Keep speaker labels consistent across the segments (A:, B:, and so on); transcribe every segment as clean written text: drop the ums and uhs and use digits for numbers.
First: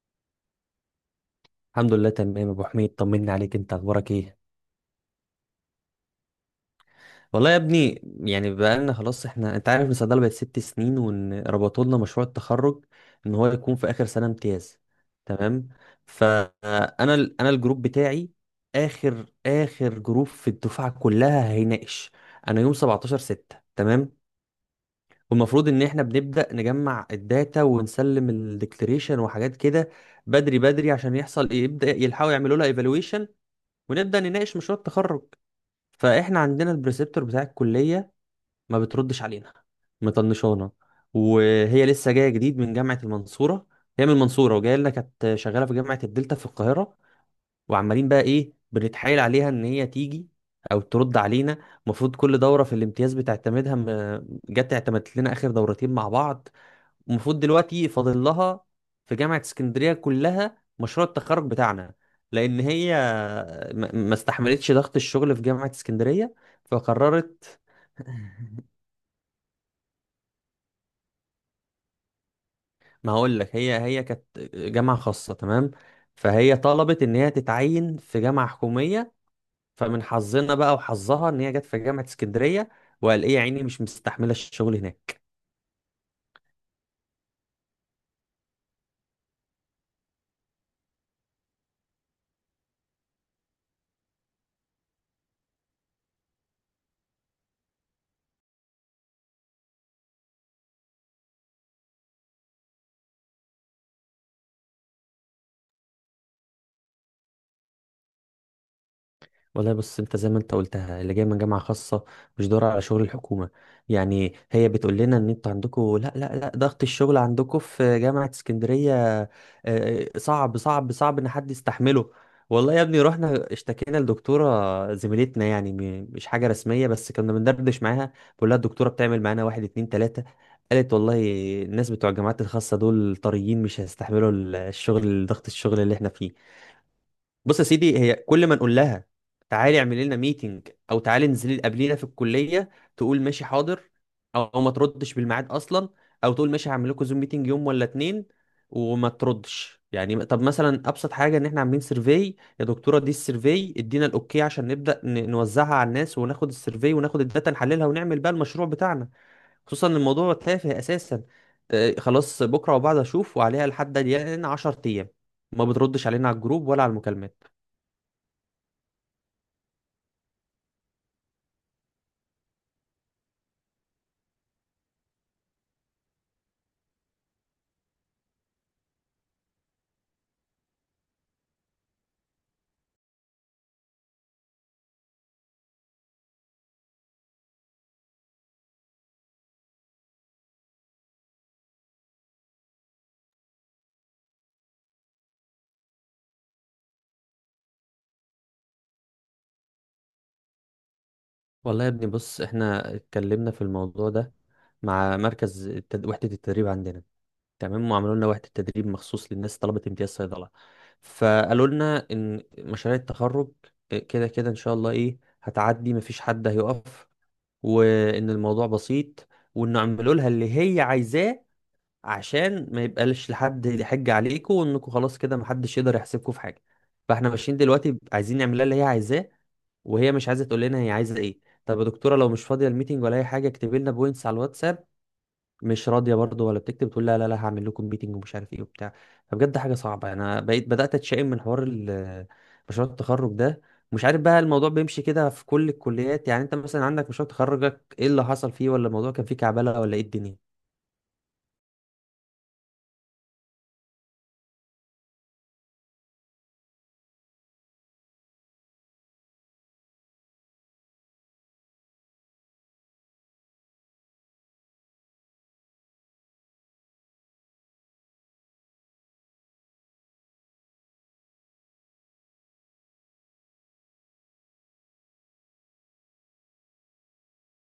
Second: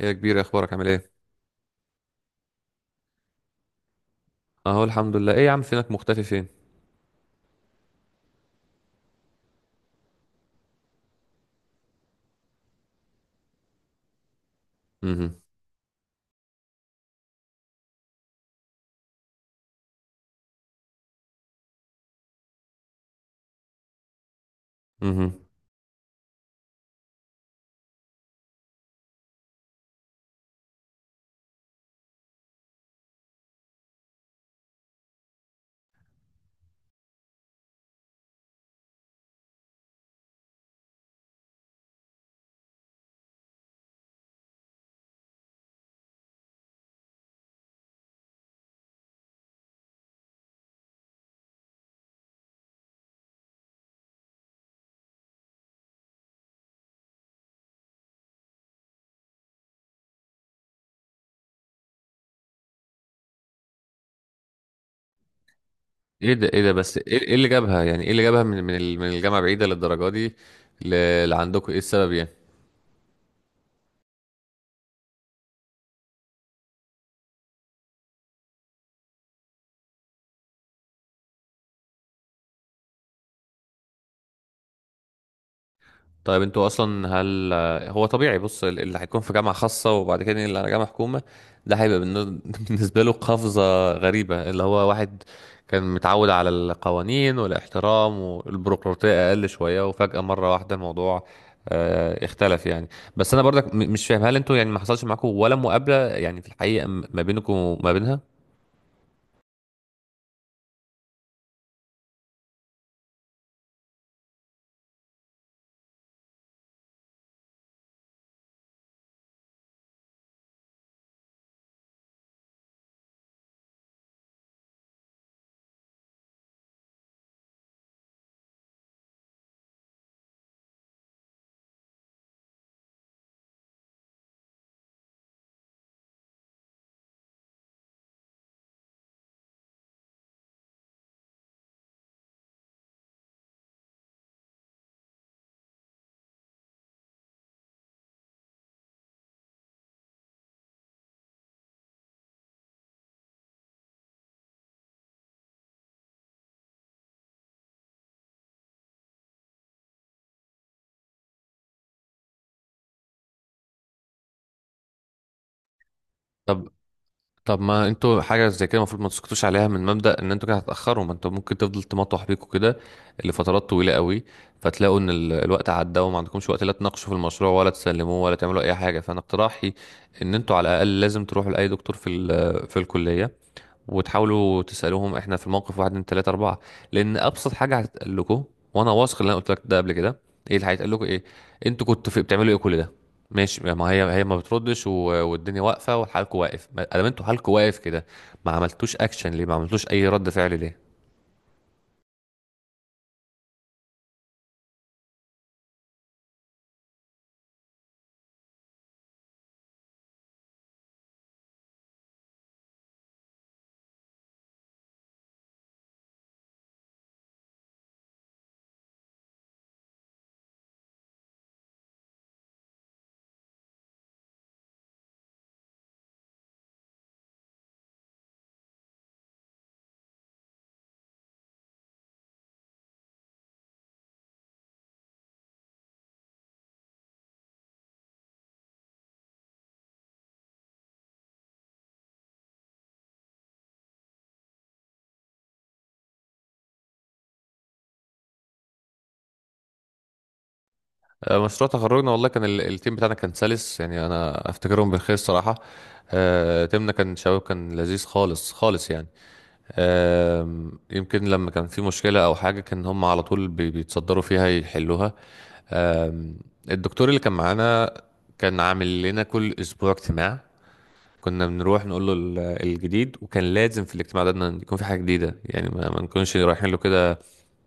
A: ايه يا كبير، اخبارك؟ عامل ايه؟
B: الحمد لله تمام، ابو حميد طمني عليك. انت اخبارك ايه؟
A: اهو الحمد لله. ايه يا عم، فينك؟ مختفي فين؟
B: والله يا ابني، يعني بقالنا خلاص احنا، انت عارف ان الصيدله بقت 6 سنين، وان ربطوا لنا مشروع التخرج ان هو يكون في اخر سنه امتياز.
A: امم.
B: تمام. فانا ال- انا الجروب بتاعي اخر اخر جروب في الدفعه كلها هيناقش. انا يوم 17 6. تمام.
A: امم.
B: والمفروض ان احنا بنبدا نجمع الداتا ونسلم الديكليريشن وحاجات كده، بدري بدري، عشان يحصل ايه، يبدا يلحقوا يعملوا لها ايفالويشن ونبدا نناقش مشروع التخرج. فاحنا عندنا البريسبتور بتاع الكليه ما بتردش علينا، مطنشانا، وهي لسه جايه جديد من جامعه المنصوره. هي من المنصوره وجايه لنا، كانت شغاله في جامعه الدلتا في القاهره، وعمالين بقى ايه، بنتحايل عليها ان هي تيجي او ترد علينا. المفروض كل دوره في الامتياز بتعتمدها، جت اعتمدت لنا اخر دورتين مع بعض. المفروض دلوقتي فاضل لها في جامعة اسكندرية كلها مشروع التخرج بتاعنا، لأن هي ما استحملتش ضغط الشغل في جامعة
A: ايه
B: اسكندرية،
A: ده؟ ايه ده؟ بس ايه، إيه اللي
B: فقررت.
A: جابها، يعني ايه اللي جابها من الجامعه بعيده للدرجه دي؟ لعندكم ايه السبب يعني؟
B: ما هقول لك، هي كانت جامعة خاصة، تمام، فهي طلبت إن هي تتعين في جامعة حكومية، فمن حظنا بقى وحظها إن هي جت في جامعة اسكندرية، وقال إيه يا عيني مش مستحملة الشغل هناك.
A: طيب، انتوا اصلا هل هو طبيعي؟ بص، اللي هيكون في جامعه خاصه وبعد كده اللي على جامعه حكومه، ده هيبقى بالنسبه له قفزه غريبه، اللي هو واحد كان متعود على القوانين والاحترام والبيروقراطيه اقل شويه، وفجاه مره واحده الموضوع اختلف يعني. بس انا برضك مش فاهم، هل انتوا يعني ما حصلش معاكم ولا مقابله، يعني في الحقيقه ما بينكم وما بينها؟
B: والله بص، انت زي ما انت قلتها، اللي جاي من جامعه خاصه مش دور على شغل الحكومه. يعني هي بتقول لنا ان انتوا عندكم، لا لا لا، ضغط الشغل عندكم في جامعه اسكندريه آه، صعب صعب صعب ان حد يستحمله. والله يا ابني، رحنا اشتكينا لدكتوره زميلتنا، يعني مش حاجه رسميه، بس كنا بندردش معاها، بقول لها الدكتوره بتعمل معانا واحد اتنين تلاته. قالت والله الناس بتوع الجامعات الخاصه دول طريين، مش هيستحملوا ضغط الشغل اللي احنا فيه. بص يا سيدي، هي كل ما نقول لها تعالي اعملي لنا ميتنج او تعالي انزلي قابلينا في الكليه، تقول ماشي حاضر، او ما تردش بالميعاد اصلا، او تقول ماشي هعمل لكم زوم ميتنج يوم ولا اتنين، وما تردش. يعني طب مثلا ابسط حاجه، ان احنا عاملين سيرفي، يا دكتوره دي السيرفي ادينا الاوكي عشان نبدا نوزعها على الناس وناخد السيرفي وناخد الداتا نحللها ونعمل بقى المشروع بتاعنا، خصوصا ان الموضوع تافه اساسا. خلاص بكره وبعد اشوف، وعليها لحد الان 10 ايام ما بتردش علينا على
A: طب،
B: الجروب ولا على المكالمات.
A: طب، ما انتوا حاجة زي كده المفروض ما تسكتوش عليها، من مبدأ ان انتوا كده هتأخروا، ما انتوا ممكن تفضل تمطوح بيكوا كده لفترات طويلة قوي. فتلاقوا ان الوقت عدى، وما عندكمش وقت لا تناقشوا في المشروع، ولا تسلموه، ولا تعملوا اي حاجة. فانا اقتراحي ان انتوا على الاقل لازم تروحوا لأي دكتور في الكلية، وتحاولوا تسألوهم احنا في الموقف، واحد اتنين تلاتة أربعة. لأن أبسط حاجة هتتقال لكم، وأنا واثق اللي أنا قلت لك ده قبل كده، إيه اللي هيتقال لكم؟ إيه أنتوا كنتوا في بتعملوا إيه كل ده؟ ماشي، ما هي ما بتردش والدنيا واقفة وحالكوا واقف. ما دام أنتوا حالكوا واقف كده، ما عملتوش أكشن ليه؟ ما عملتوش أي رد فعل ليه؟
B: والله يا ابني بص، احنا اتكلمنا في الموضوع ده مع وحدة التدريب عندنا. تمام. وعملوا لنا وحدة تدريب مخصوص للناس طلبة امتياز صيدلة. فقالوا لنا ان مشاريع التخرج كده كده ان شاء الله ايه هتعدي، مفيش حد هيقف، وان الموضوع بسيط، وانه عملوا لها اللي هي عايزاه عشان ما يبقاش لحد يحج عليكم، وانكم خلاص كده محدش يقدر يحسبكم في حاجه. فاحنا ماشيين دلوقتي عايزين نعملها اللي هي عايزاه، وهي مش عايزه تقول لنا هي عايزه ايه. طب يا دكتوره لو مش فاضيه الميتنج ولا اي حاجه اكتبي لنا بوينتس على الواتساب. مش راضيه برضه ولا بتكتب، تقول لا لا لا هعمل لكم ميتنج ومش عارف ايه وبتاع. فبجد حاجه صعبه، انا بقيت بدات اتشائم من حوار مشروع التخرج ده. مش عارف بقى الموضوع بيمشي كده في كل الكليات، يعني انت مثلا عندك مشروع تخرجك ايه اللي حصل فيه، ولا الموضوع كان فيه كعبله ولا ايه الدنيا؟
A: مشروع تخرجنا والله كان التيم بتاعنا كان سلس، يعني أنا أفتكرهم بالخير الصراحة. تيمنا كان شباب، كان لذيذ خالص خالص يعني. يمكن لما كان في مشكلة أو حاجة كان هم على طول بيتصدروا فيها يحلوها. آم، الدكتور اللي كان معانا كان عامل لنا كل أسبوع اجتماع، كنا بنروح نقول له الجديد، وكان لازم في الاجتماع ده إن يكون في حاجة جديدة، يعني ما نكونش رايحين له كده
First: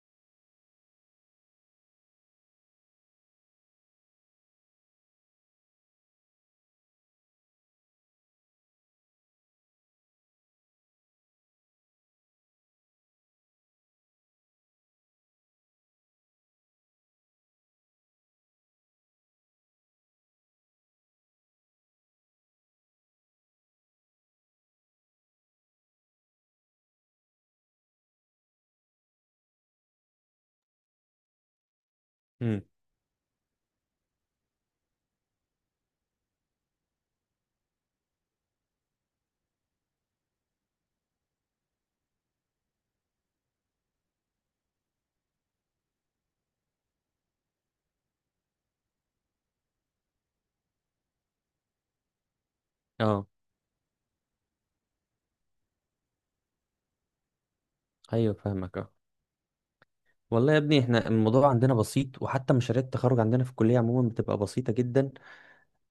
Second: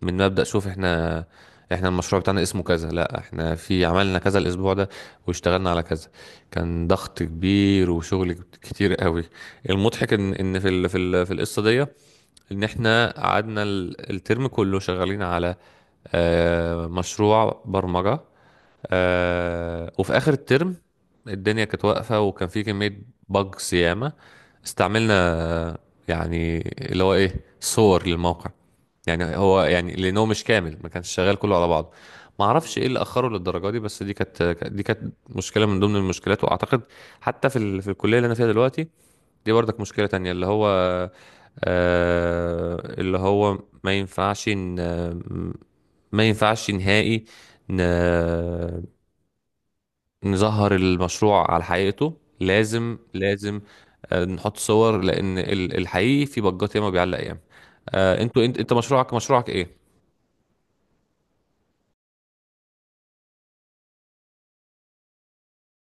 A: من مبدأ. شوف، احنا المشروع بتاعنا اسمه كذا، لا احنا في عملنا كذا الأسبوع ده واشتغلنا على كذا. كان ضغط كبير وشغل كتير قوي. المضحك ان في القصة دي، ان احنا قعدنا الترم كله شغالين على مشروع برمجة. وفي اخر الترم الدنيا كانت واقفة، وكان في كمية بج ياما استعملنا. آه، يعني اللي هو ايه، صور للموقع، يعني هو يعني لانه مش كامل، ما كانش شغال كله على بعضه، ما
B: امم.
A: اعرفش ايه اللي اخره للدرجه دي. بس دي كانت دي كانت مشكله من ضمن المشكلات. واعتقد حتى في الكليه اللي انا فيها دلوقتي دي برضك مشكلة تانية، اللي هو اللي هو ما ينفعش ن- ما ينفعش نهائي ن- نظهر المشروع على حقيقته، لازم
B: اه.
A: لازم نحط صور، لأن الحقيقي في بجات ياما، بيعلق ياما.
B: ايوه
A: انت
B: فاهمك.
A: مشروعك مشروعك ايه؟
B: والله يا ابني، احنا الموضوع عندنا بسيط، وحتى مشاريع التخرج عندنا في الكلية عموما بتبقى بسيطة جدا.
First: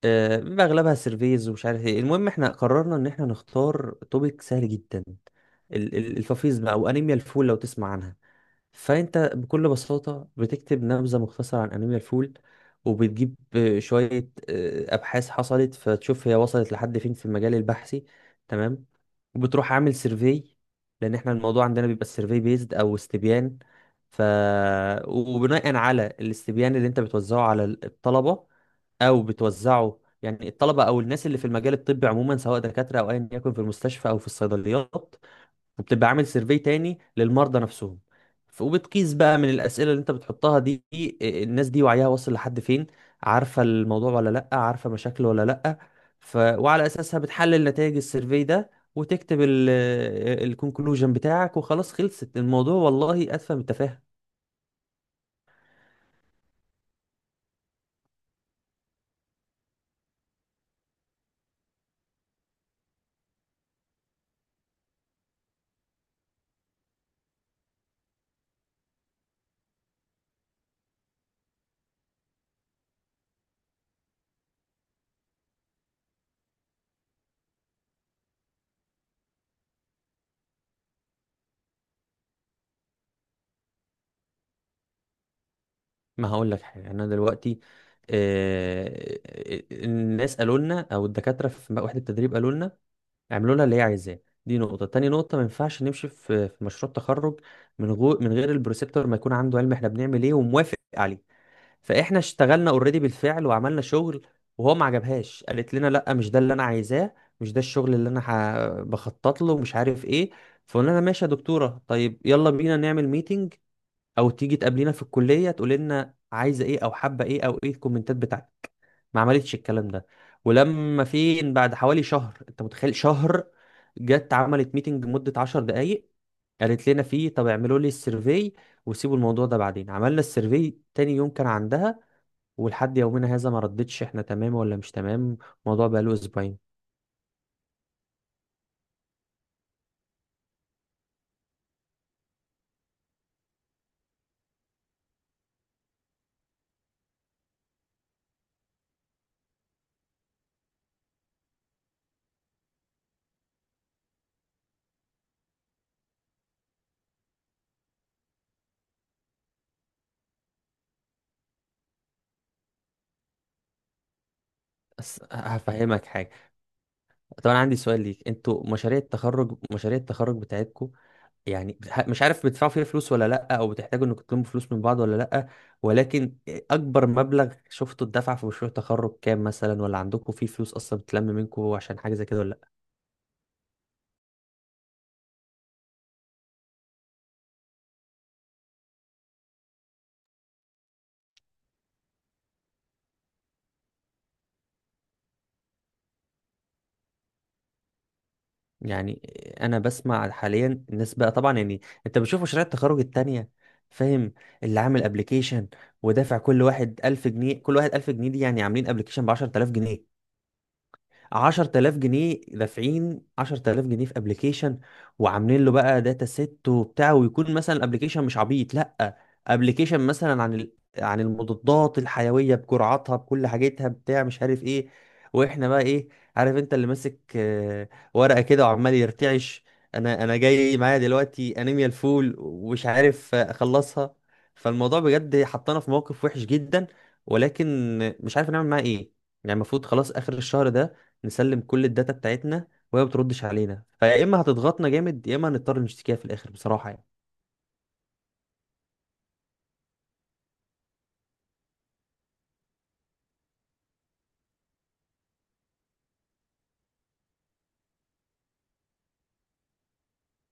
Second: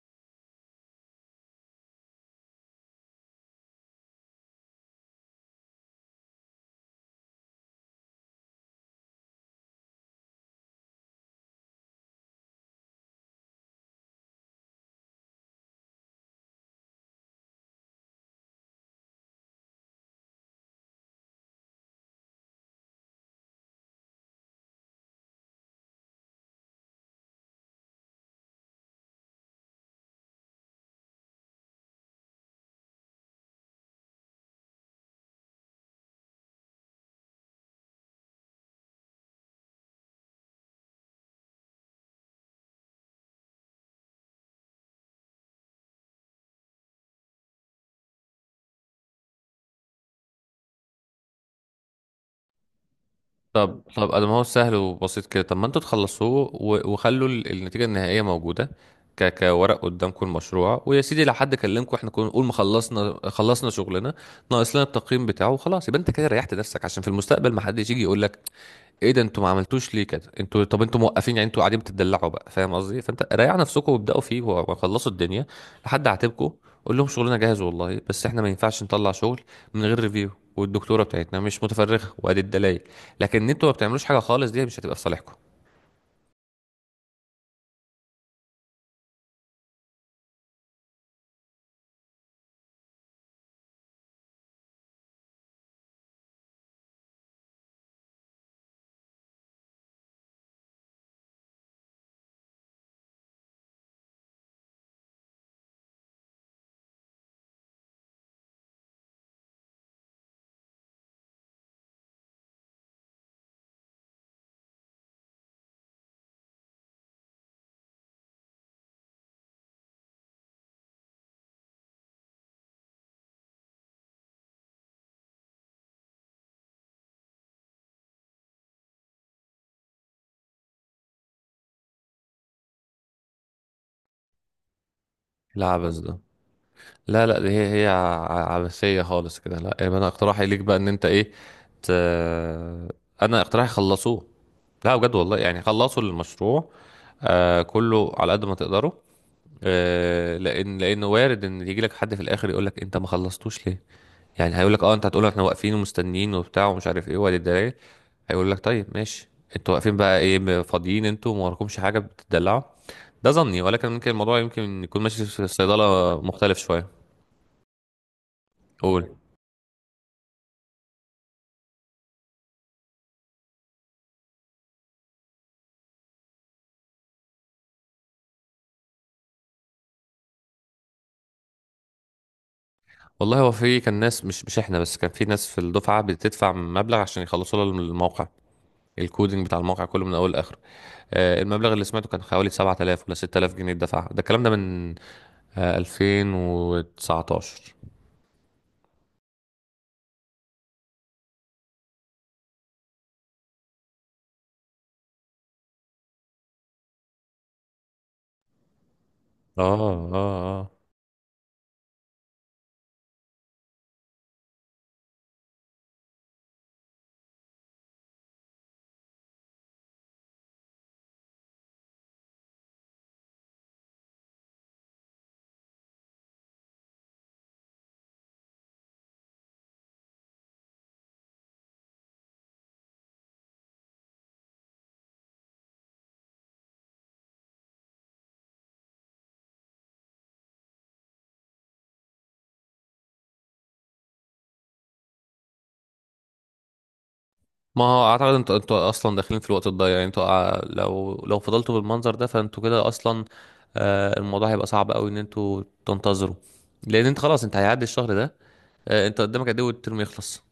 B: بيبقى اغلبها سيرفيز ومش عارف ايه. المهم، احنا قررنا ان احنا نختار توبيك سهل جدا، الفافيز بقى وانيميا الفول لو تسمع عنها. فانت بكل بساطه بتكتب نبذه مختصره عن انيميا الفول، وبتجيب شويه ابحاث حصلت، فتشوف هي وصلت لحد فين في المجال البحثي. تمام. وبتروح عامل سيرفي، لان احنا الموضوع عندنا بيبقى سيرفي بيزد او استبيان. ف وبناء على الاستبيان اللي انت بتوزعه على الطلبه، او بتوزعه يعني الطلبه او الناس اللي في المجال الطبي عموما، سواء دكاتره او ايا يكن، في المستشفى او في الصيدليات. وبتبقى عامل سيرفي تاني للمرضى نفسهم، وبتقيس بقى من الأسئلة اللي انت بتحطها دي إيه، الناس دي وعيها واصل لحد فين، عارفة الموضوع ولا لأ، عارفة مشاكله ولا لأ. وعلى أساسها بتحلل نتائج السيرفي ده وتكتب الكونكلوجن بتاعك، وخلاص خلصت الموضوع، والله أتفه من
A: طب،
B: التفاهة.
A: طب، انا ما هو سهل وبسيط كده. طب، ما انتوا تخلصوه وخلوا النتيجه النهائيه موجوده، كورق قدامكم المشروع. ويا سيدي لو حد كلمكم احنا كنا نقول ما خلصنا، خلصنا شغلنا، ناقص لنا التقييم بتاعه وخلاص. يبقى انت كده ريحت نفسك، عشان في المستقبل ما حدش يجي يقول لك، ايه ده انتوا ما عملتوش ليه كده؟ انتوا طب انتوا موقفين؟ يعني انتوا قاعدين بتدلعوا بقى، فاهم قصدي؟ فانت ريحوا نفسكم وابداوا فيه وخلصوا الدنيا لحد عاتبكم. قول لهم شغلنا جاهز والله، بس احنا ما ينفعش نطلع شغل من غير ريفيو، والدكتوره بتاعتنا مش متفرغه، وادي الدلائل. لكن ان انتوا ما بتعملوش حاجه خالص، دي مش هتبقى في صالحكم.
B: ما هقول لك حاجة. أنا دلوقتي الناس قالوا لنا، أو الدكاترة في وحدة التدريب قالوا لنا اعملوا لها اللي هي عايزاه. دي نقطة. تاني نقطة، ما ينفعش نمشي في مشروع تخرج من غير البروسيبتور ما يكون عنده علم احنا بنعمل ايه وموافق عليه. فاحنا اشتغلنا اوريدي بالفعل وعملنا شغل، وهو ما عجبهاش، قالت لنا لا مش ده اللي انا عايزاه، مش ده الشغل اللي انا بخطط له مش عارف ايه. فقلنا لها ماشي يا دكتورة، طيب يلا بينا نعمل ميتنج او تيجي تقابلينا في الكلية، تقول لنا عايزة ايه او حابة ايه او ايه الكومنتات بتاعتك. ما عملتش الكلام ده. ولما فين، بعد حوالي شهر، انت متخيل شهر، جت عملت ميتنج مدة 10 دقايق، قالت لنا فيه طب اعملوا لي السيرفي وسيبوا الموضوع ده. بعدين عملنا السيرفي تاني يوم كان عندها، ولحد يومنا هذا ما ردتش احنا تمام ولا مش تمام.
A: لا،
B: الموضوع
A: عبث
B: بقى له
A: ده.
B: اسبوعين.
A: لا، لا، دي هي هي عبثيه خالص كده. لا، يبقى انا اقتراحي ليك بقى ان انت ايه ت... انا اقتراحي خلصوه. لا بجد والله، يعني خلصوا المشروع، كله على قد ما تقدروا. لانه وارد ان يجي لك حد في الاخر يقول لك انت ما خلصتوش ليه. يعني هيقول لك، اه انت هتقول احنا واقفين ومستنيين وبتاع ومش عارف ايه ولا الدرايه؟ هيقول لك، طيب ماشي، انتوا واقفين بقى ايه، فاضيين انتوا وما وراكمش حاجه بتدلعوا؟ ده ظني، ولكن ممكن الموضوع يمكن يكون ماشي في
B: هفهمك
A: الصيدله
B: حاجة.
A: مختلف شويه.
B: طبعا عندي سؤال ليك، انتوا مشاريع
A: قول.
B: التخرج مشاريع التخرج بتاعتكم يعني مش عارف، بتدفعوا فيها فلوس ولا لأ، أو بتحتاجوا إنكم تلموا فلوس من بعض ولا لأ؟ ولكن أكبر مبلغ شفته اتدفع في مشروع تخرج كام مثلا، ولا عندكم فيه فلوس أصلا بتلم منكم عشان حاجة زي كده ولا لأ؟
A: والله هو في كان ناس مش احنا بس، كان في ناس في الدفعه بتدفع مبلغ عشان يخلصوا لها الموقع، الكودينج بتاع الموقع كله من اول لاخره. المبلغ اللي سمعته كان حوالي 7000 ولا 6000 جنيه دفعها ده، الكلام ده من 2019.
B: يعني أنا بسمع حاليا الناس بقى، طبعا يعني أنت بتشوف مشاريع التخرج التانية، فاهم، اللي عامل ابلكيشن ودافع كل واحد 1000 جنيه، كل واحد 1000 جنيه، دي يعني عاملين ابلكيشن ب
A: اه،
B: 10000
A: اه،
B: جنيه
A: اه.
B: 10000 جنيه دافعين 10000 جنيه في ابلكيشن، وعاملين له بقى داتا سيت وبتاع، ويكون مثلا الابلكيشن مش عبيط، لا ابلكيشن مثلا عن عن المضادات الحيويه بجرعاتها بكل حاجتها بتاع، مش عارف ايه. واحنا بقى ايه؟ عارف انت اللي ماسك ورقه كده وعمال يرتعش. انا جاي معايا دلوقتي انيميا الفول ومش عارف اخلصها. فالموضوع بجد حطنا في موقف وحش جدا، ولكن مش عارف نعمل معاه ايه. يعني المفروض خلاص اخر الشهر ده نسلم كل الداتا بتاعتنا، وهي ما بتردش علينا، فيا اما هتضغطنا جامد يا اما هنضطر نشتكيها في الاخر بصراحه يعني.
A: ما هو اعتقد انتوا اصلا داخلين في الوقت الضايع، يعني انتوا لو لو فضلتوا بالمنظر ده فانتوا كده اصلا الموضوع هيبقى صعب قوي ان انتوا تنتظروا، لان انت خلاص، انت هيعدي الشهر ده. انت قدامك قد ايه والترم يخلص؟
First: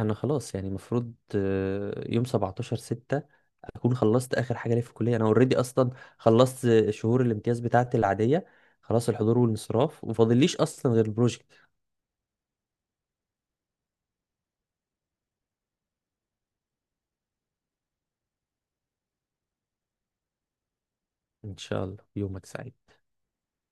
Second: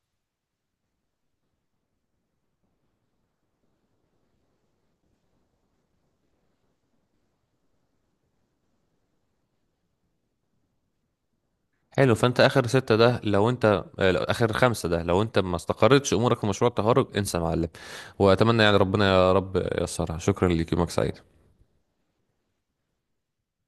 B: انا خلاص يعني المفروض يوم 17 6 اكون خلصت اخر حاجه ليا في الكليه. انا اوريدي اصلا خلصت شهور الامتياز بتاعتي العاديه، خلاص الحضور والانصراف، ومفاضليش اصلا غير البروجكت.
A: حلو، فانت اخر ستة ده، لو انت لو اخر خمسة ده، لو انت ما استقرتش امورك في مشروع التخرج انسى يا معلم. واتمنى، يعني ربنا يا رب ييسرها. شكرا ليك، يومك سعيد.
B: ان شاء الله يومك سعيد.